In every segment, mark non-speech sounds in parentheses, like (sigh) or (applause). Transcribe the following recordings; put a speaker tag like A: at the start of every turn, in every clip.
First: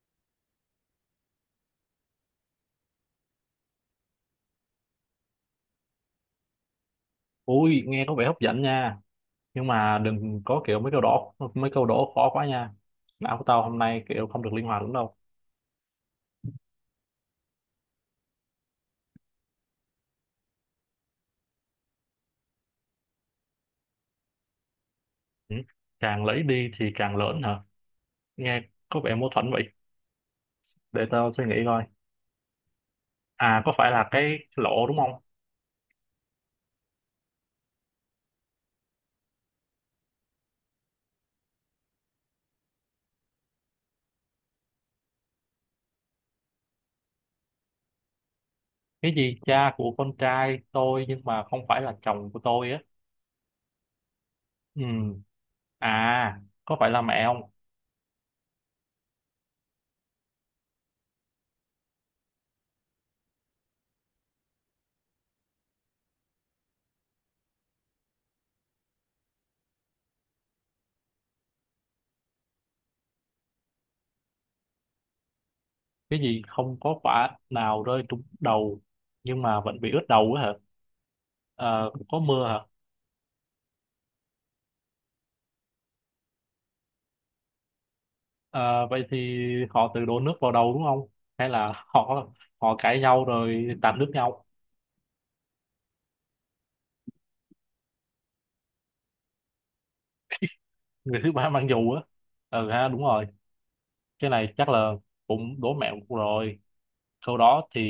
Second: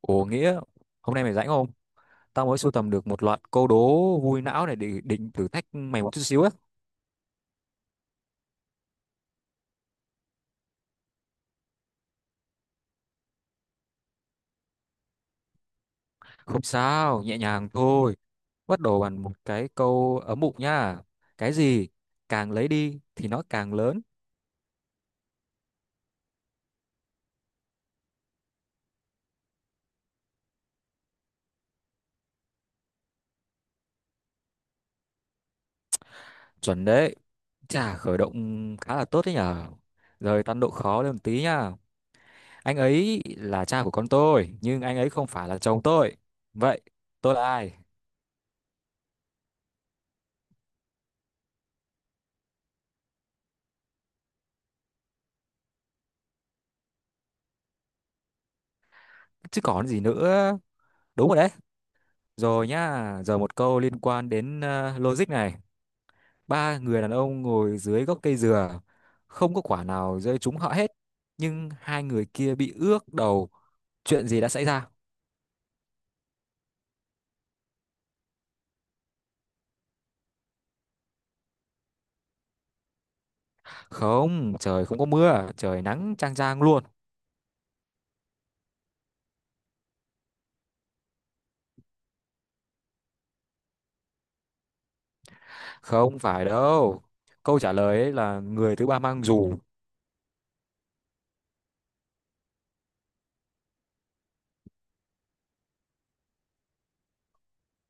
A: Ồ Nghĩa, hôm nay mày rảnh không? Tao mới sưu tầm được một loạt câu đố vui não này để định thử thách mày một chút xíu á.
B: Ui, nghe có vẻ hấp dẫn nha. Nhưng mà đừng có kiểu mấy câu đố khó quá nha. Não của tao hôm nay kiểu không được linh hoạt lắm đâu.
A: Không sao, nhẹ nhàng thôi. Bắt đầu bằng một cái câu ấm bụng nha. Cái gì càng lấy đi thì nó càng lớn.
B: Ừ. Càng lấy đi thì càng lớn hả? Nghe có vẻ mâu thuẫn vậy. Để tao suy nghĩ coi. À, có phải là cái lỗ đúng không?
A: Chuẩn đấy. Chà, khởi động khá là tốt đấy nhở. Rồi tăng độ khó lên một tí nha. Anh ấy là cha của con tôi, nhưng anh ấy không phải là chồng tôi. Vậy, tôi là ai?
B: Cái gì cha của con trai tôi nhưng mà không phải là chồng của tôi á. Ừ. À, có phải là mẹ không?
A: Chứ còn gì nữa. Đúng rồi đấy. Rồi nhá, giờ một câu liên quan đến logic này. Ba người đàn ông ngồi dưới gốc cây dừa, không có quả nào rơi trúng họ hết, nhưng hai người kia bị ướt đầu. Chuyện gì đã xảy ra?
B: Cái gì không có quả nào rơi trúng đầu nhưng mà vẫn bị ướt đầu á hả? Ờ, có mưa hả?
A: Không, trời không có mưa, trời nắng chang chang luôn.
B: Ờ, vậy thì họ tự đổ nước vào đầu đúng không? Hay là họ họ cãi nhau rồi tạt nước nhau,
A: Không phải đâu. Câu trả lời ấy là người thứ ba mang dù.
B: người thứ ba (laughs) mang dù á. Ừ ha, đúng rồi. Cái này chắc là cũng đố mẹo rồi. Sau đó thì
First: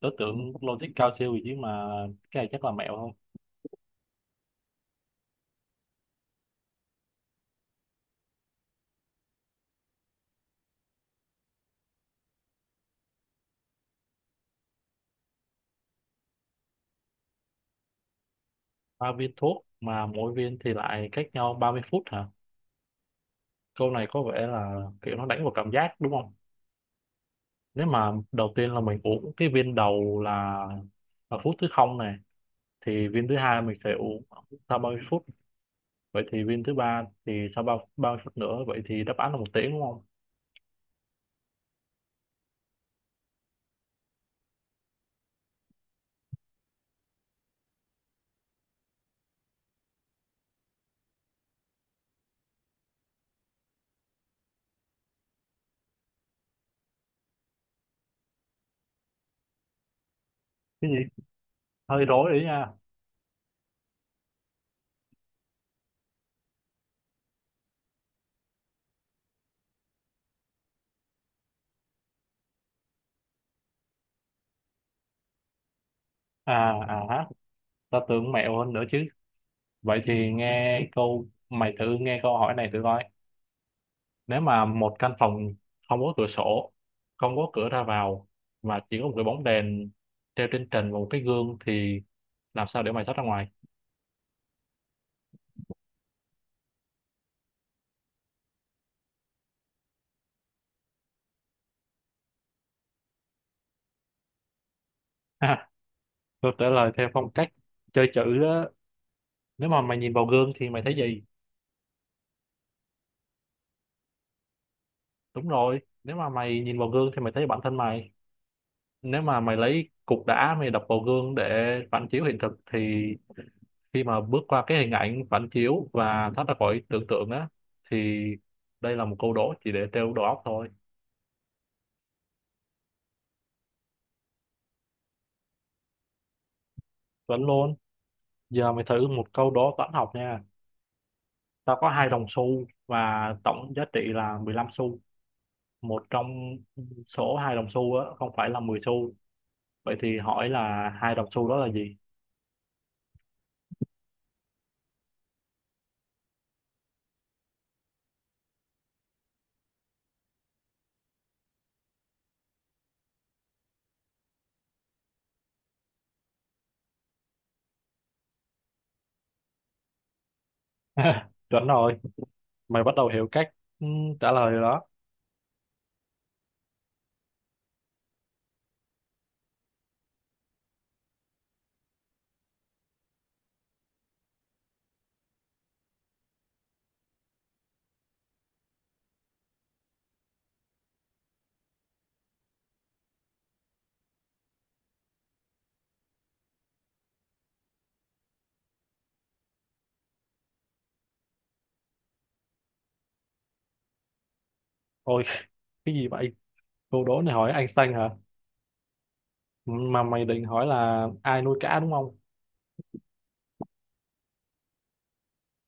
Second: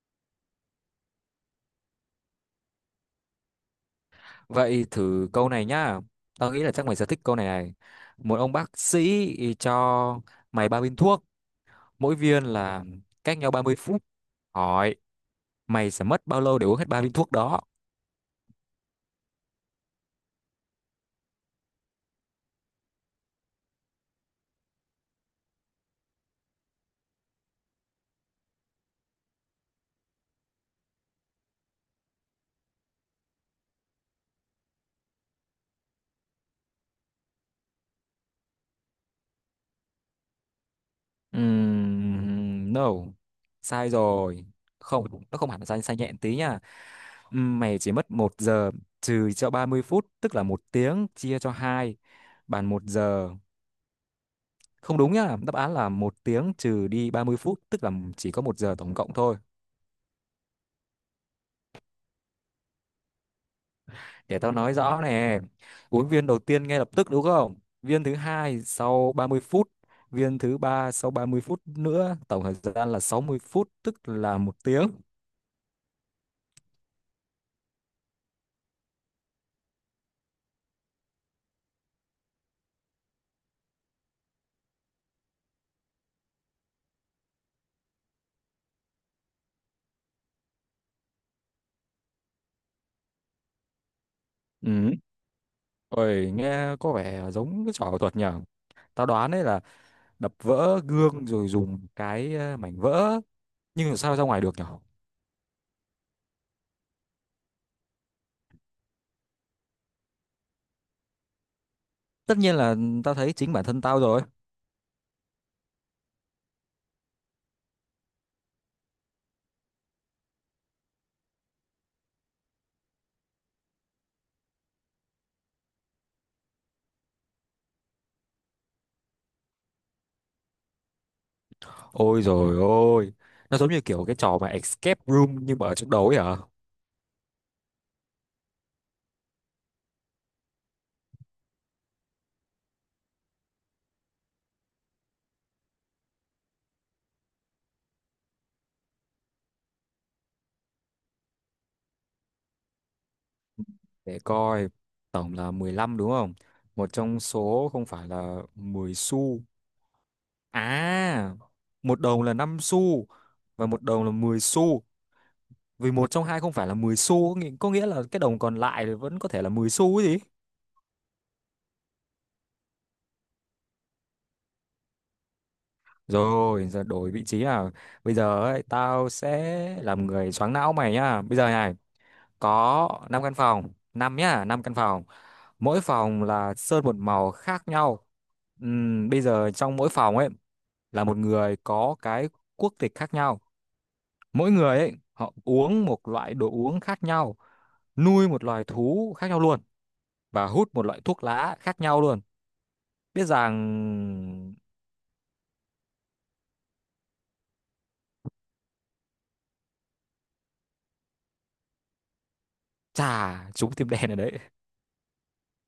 B: đối tượng logic cao siêu gì chứ mà cái này chắc là mẹo không?
A: Vậy thử câu này nhá. Tao nghĩ là chắc mày sẽ thích câu này này. Một ông bác sĩ cho mày ba viên thuốc, mỗi viên là cách nhau 30 phút. Hỏi mày sẽ mất bao lâu để uống hết ba viên thuốc đó.
B: Ba viên thuốc mà mỗi viên thì lại cách nhau 30 phút hả? Câu này có vẻ là kiểu nó đánh vào cảm giác đúng không? Nếu mà đầu tiên là mình uống cái viên đầu là phút thứ không này, thì viên thứ hai mình sẽ uống sau 30 phút, vậy thì viên thứ ba thì sau bao bao phút nữa? Vậy thì đáp án là 1 tiếng đúng không?
A: No, sai rồi, không, nó không hẳn là sai, sai nhẹ tí nha. Mày chỉ mất một giờ trừ cho 30 phút, tức là một tiếng chia cho hai, bàn một giờ không đúng nhá. Đáp án là một tiếng trừ đi 30 phút, tức là chỉ có một giờ tổng cộng thôi.
B: Cái gì hơi rối đấy nha.
A: Để tao nói rõ nè. Uống viên đầu tiên ngay lập tức đúng không? Viên thứ hai sau 30 phút, viên thứ ba sau 30 phút nữa, tổng thời gian là 60 phút tức là một tiếng.
B: À à ha ta tưởng mẹo hơn nữa chứ. Vậy thì nghe câu hỏi này thử coi: nếu mà một căn phòng không có cửa sổ, không có cửa ra vào, mà chỉ có một cái bóng đèn treo trên trần và một cái gương, thì làm sao để mày thoát ra ngoài?
A: Ừ. Ôi, nghe có vẻ giống cái trò ảo thuật nhở. Tao đoán đấy là đập vỡ gương rồi dùng cái mảnh vỡ. Nhưng mà sao ra ngoài được nhở?
B: Ha, câu trả lời theo phong cách chơi chữ đó. Nếu mà mày nhìn vào gương thì mày thấy gì?
A: Tất nhiên là tao thấy chính bản thân tao rồi.
B: Đúng rồi, nếu mà mày nhìn vào gương thì mày thấy bản thân mày. Nếu mà mày lấy cục đá mày đập vào gương để phản chiếu hiện thực, thì khi mà bước qua cái hình ảnh phản chiếu và thoát ra khỏi tưởng tượng á, thì đây là một câu đố chỉ để trêu đầu óc thôi.
A: Ôi rồi ôi, nó giống như kiểu cái trò mà escape room nhưng mà ở trong đầu ấy hả?
B: Vẫn luôn. Giờ mày thử một câu đố toán học nha. Tao có hai đồng xu và tổng giá trị là 15 xu. Một trong số hai đồng xu á không phải là 10 xu, vậy thì hỏi là hai đồng xu đó là gì?
A: Để coi, tổng là 15 đúng không? Một trong số không phải là 10 xu. À, một đồng là 5 xu và một đồng là 10 xu. Vì một trong hai không phải là 10 xu, có nghĩa là cái đồng còn lại thì vẫn có thể là 10 xu ấy gì.
B: (laughs) Chuẩn rồi, mày bắt đầu hiểu cách ừ, trả lời rồi đó.
A: Rồi, giờ đổi vị trí nào. Bây giờ ấy, tao sẽ làm người choáng não mày nhá. Bây giờ này, có 5 căn phòng, 5 nhá, 5 căn phòng. Mỗi phòng là sơn một màu khác nhau. Bây giờ trong mỗi phòng ấy là một người có cái quốc tịch khác nhau, mỗi người ấy họ uống một loại đồ uống khác nhau, nuôi một loài thú khác nhau luôn, và hút một loại thuốc lá khác nhau luôn, biết rằng
B: Ôi, cái gì vậy? Câu đố này hỏi Einstein hả? Mà mày định hỏi là ai nuôi cá đúng không?
A: trà trúng tim đen ở đấy.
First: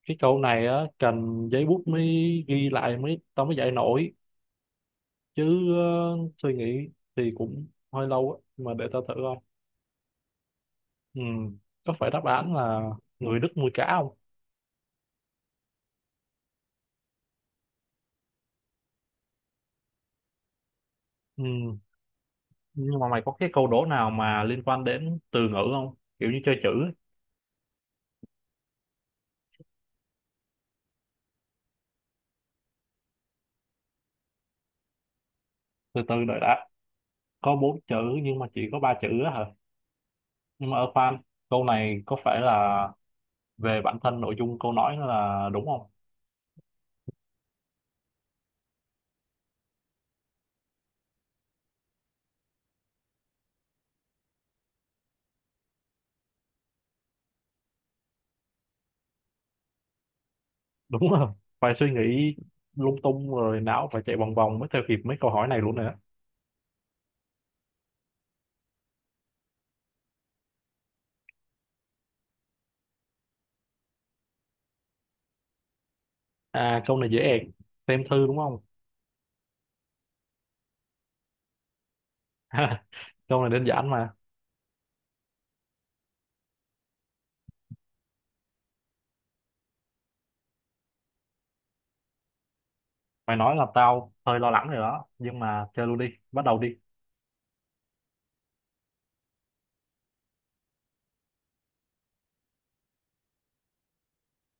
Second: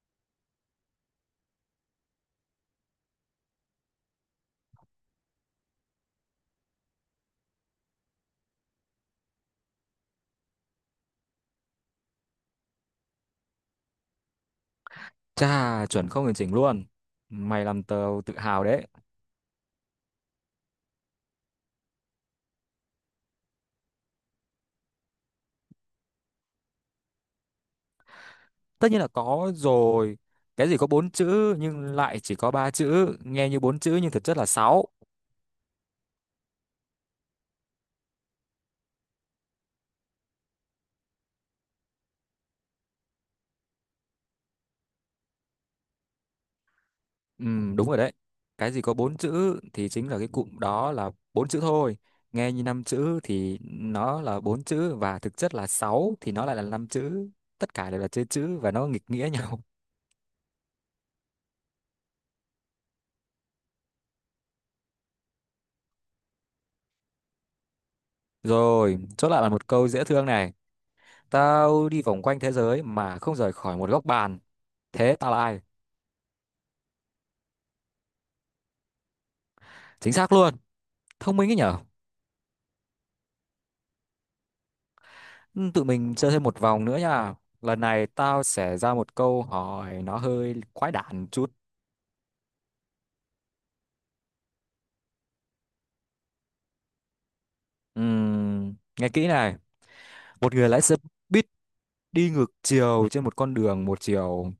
B: Cái câu này á cần giấy bút mới ghi lại tao mới dạy nổi chứ. Ờ, Suy nghĩ thì cũng hơi lâu á, mà để tao thử coi. ừ. Có phải đáp án là người Đức nuôi cá không?
A: Trà chuẩn không hoàn chỉnh luôn, mày làm tao tự hào đấy.
B: Ừ. Nhưng mà mày có cái câu đố nào mà liên quan đến từ ngữ không, kiểu như chơi chữ ấy.
A: Tất nhiên là có rồi. Cái gì có bốn chữ nhưng lại chỉ có ba chữ, nghe như bốn chữ nhưng thực chất là sáu.
B: Từ từ đợi đã, có bốn chữ nhưng mà chỉ có ba chữ á hả? Nhưng mà khoan, câu này có phải là về bản thân nội dung câu nói là đúng không?
A: Đúng rồi đấy. Cái gì có bốn chữ thì chính là cái cụm đó là bốn chữ thôi. Nghe như năm chữ thì nó là bốn chữ và thực chất là sáu thì nó lại là năm chữ. Tất cả đều là chơi chữ và nó nghịch nghĩa (laughs) nhau.
B: Đúng rồi, phải suy nghĩ lung tung rồi não phải chạy vòng vòng mới theo kịp mấy câu hỏi này luôn nữa.
A: Rồi, chốt lại là một câu dễ thương này. Tao đi vòng quanh thế giới mà không rời khỏi một góc bàn. Thế tao là ai?
B: À, câu này dễ ẹc, xem thư đúng không?
A: Chính xác luôn. Thông minh ấy nhở?
B: (laughs) Câu này đơn giản mà.
A: Ừ, tụi mình chơi thêm một vòng nữa nha. Lần này tao sẽ ra một câu hỏi nó hơi quái đản chút.
B: Mày nói là tao hơi lo lắng rồi đó, nhưng mà chơi luôn đi, bắt đầu đi.
A: Ừm, nghe kỹ này. Một người lái xe buýt đi ngược chiều trên một con đường một chiều,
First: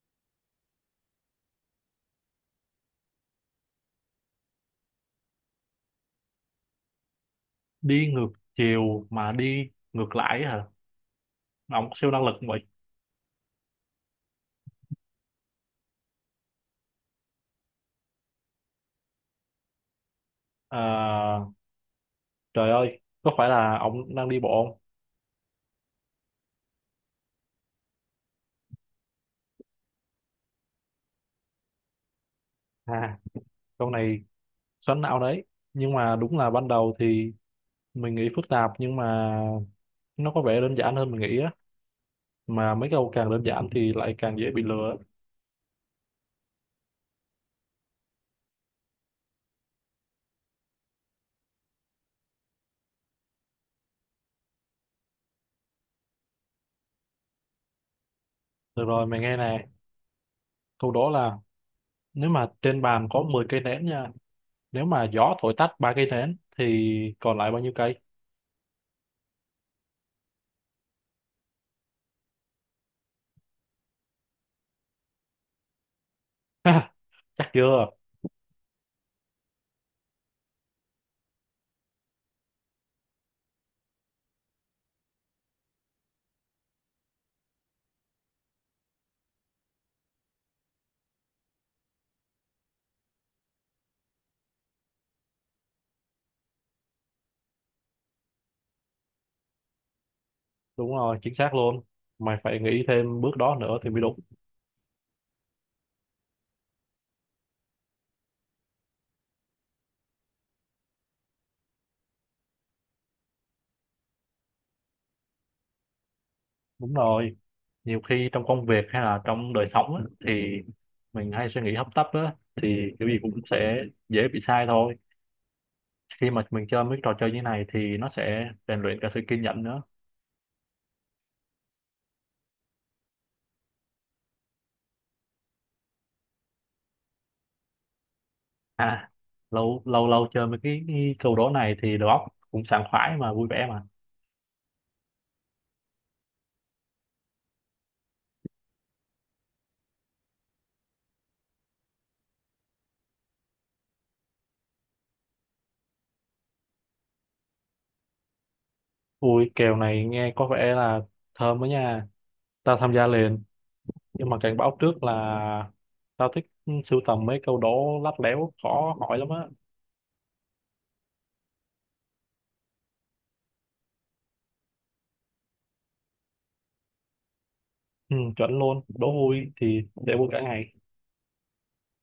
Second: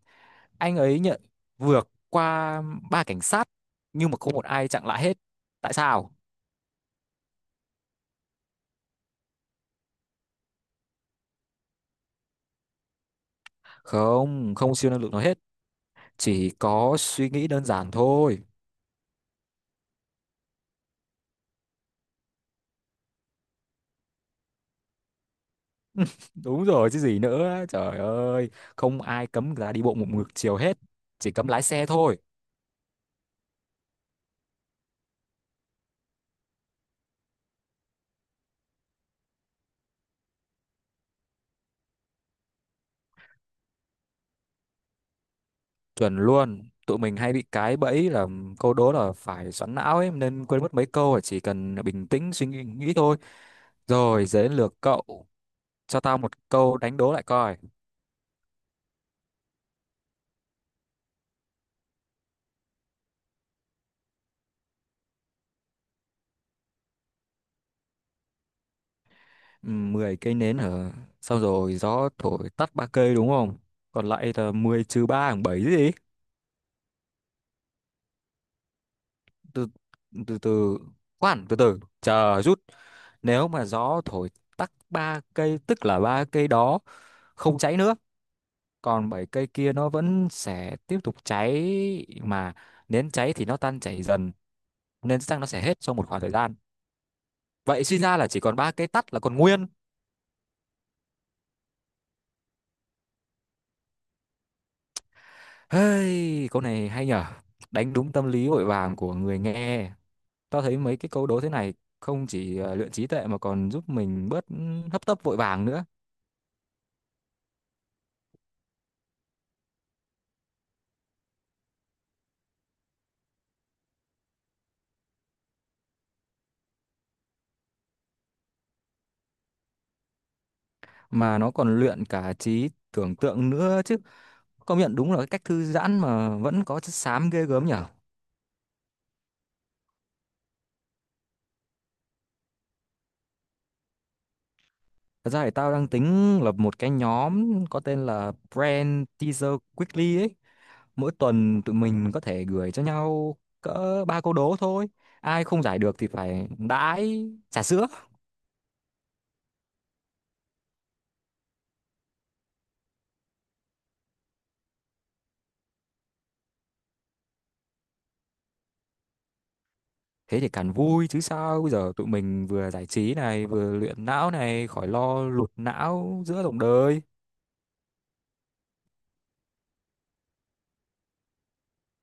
A: anh ấy nhận vượt qua ba cảnh sát nhưng mà không một ai chặn lại hết. Tại sao?
B: Đi ngược chiều mà đi ngược lại hả? Mà ông có siêu năng lực không vậy?
A: Không, không siêu năng lực nói hết, chỉ có suy nghĩ đơn giản thôi.
B: À, trời ơi, có phải là ông đang đi bộ
A: Đúng rồi chứ gì nữa trời ơi, không ai cấm người ta đi bộ một ngược chiều hết, chỉ cấm lái xe thôi.
B: không? À, câu này xoắn não đấy, nhưng mà đúng là ban đầu thì mình nghĩ phức tạp, nhưng mà nó có vẻ đơn giản hơn mình nghĩ á. Mà mấy câu càng đơn giản thì lại càng dễ bị lừa.
A: Chuẩn luôn, tụi mình hay bị cái bẫy là câu đố là phải xoắn não ấy, nên quên mất mấy câu chỉ cần bình tĩnh suy nghĩ nghĩ thôi. Rồi giờ đến lượt cậu, cho tao một câu đánh đố lại coi.
B: Được rồi, mày nghe nè, câu đó là nếu mà trên bàn có 10 cây nến nha, nếu mà gió thổi tắt ba cây nến thì còn lại bao nhiêu cây?
A: 10 cây nến hả? Xong rồi gió thổi tắt ba cây đúng không? Còn lại là 10 trừ 3 bằng 7 gì?
B: Ha, chắc chưa?
A: Từ từ từ khoan, từ từ chờ rút. Nếu mà gió thổi tắt ba cây tức là ba cây đó không cháy nữa, còn bảy cây kia nó vẫn sẽ tiếp tục cháy mà. Nến cháy thì nó tan chảy dần, nên chắc nó sẽ hết trong một khoảng thời gian. Vậy suy ra là chỉ còn ba cây tắt là còn nguyên.
B: Đúng rồi, chính xác luôn, mày phải nghĩ thêm bước đó nữa thì mới đúng.
A: Hey, câu này hay nhở, đánh đúng tâm lý vội vàng của người nghe. Tao thấy mấy cái câu đố thế này không chỉ luyện trí tuệ mà còn giúp mình bớt hấp tấp vội vàng nữa.
B: Đúng rồi, nhiều khi trong công việc hay là trong đời sống á, thì mình hay suy nghĩ hấp tấp á, thì cái gì cũng sẽ dễ bị sai thôi. Khi mà mình chơi mấy trò chơi như này thì nó sẽ rèn luyện cả sự kiên nhẫn nữa.
A: Mà nó còn luyện cả trí tưởng tượng nữa chứ, công nhận đúng là cái cách thư giãn mà vẫn có chất xám ghê gớm nhở.
B: À, lâu lâu lâu chơi mấy cái câu đố này thì đầu óc cũng sảng khoái mà vui vẻ mà.
A: Thật ra thì tao đang tính lập một cái nhóm có tên là Brand Teaser Quickly ấy, mỗi tuần tụi mình có thể gửi cho nhau cỡ ba câu đố thôi, ai không giải được thì phải đãi trà sữa.
B: Ui, kèo này nghe có vẻ là thơm đó nha. Tao tham gia liền, nhưng mà cảnh báo trước là tao thích sưu tầm mấy câu đố lắt léo khó hỏi lắm á.
A: Thế thì càng vui chứ sao, bây giờ tụi mình vừa giải trí này vừa luyện não này, khỏi lo lụt não giữa dòng đời.
B: Ừ, chuẩn luôn, đố vui thì sẽ vui cả ngày.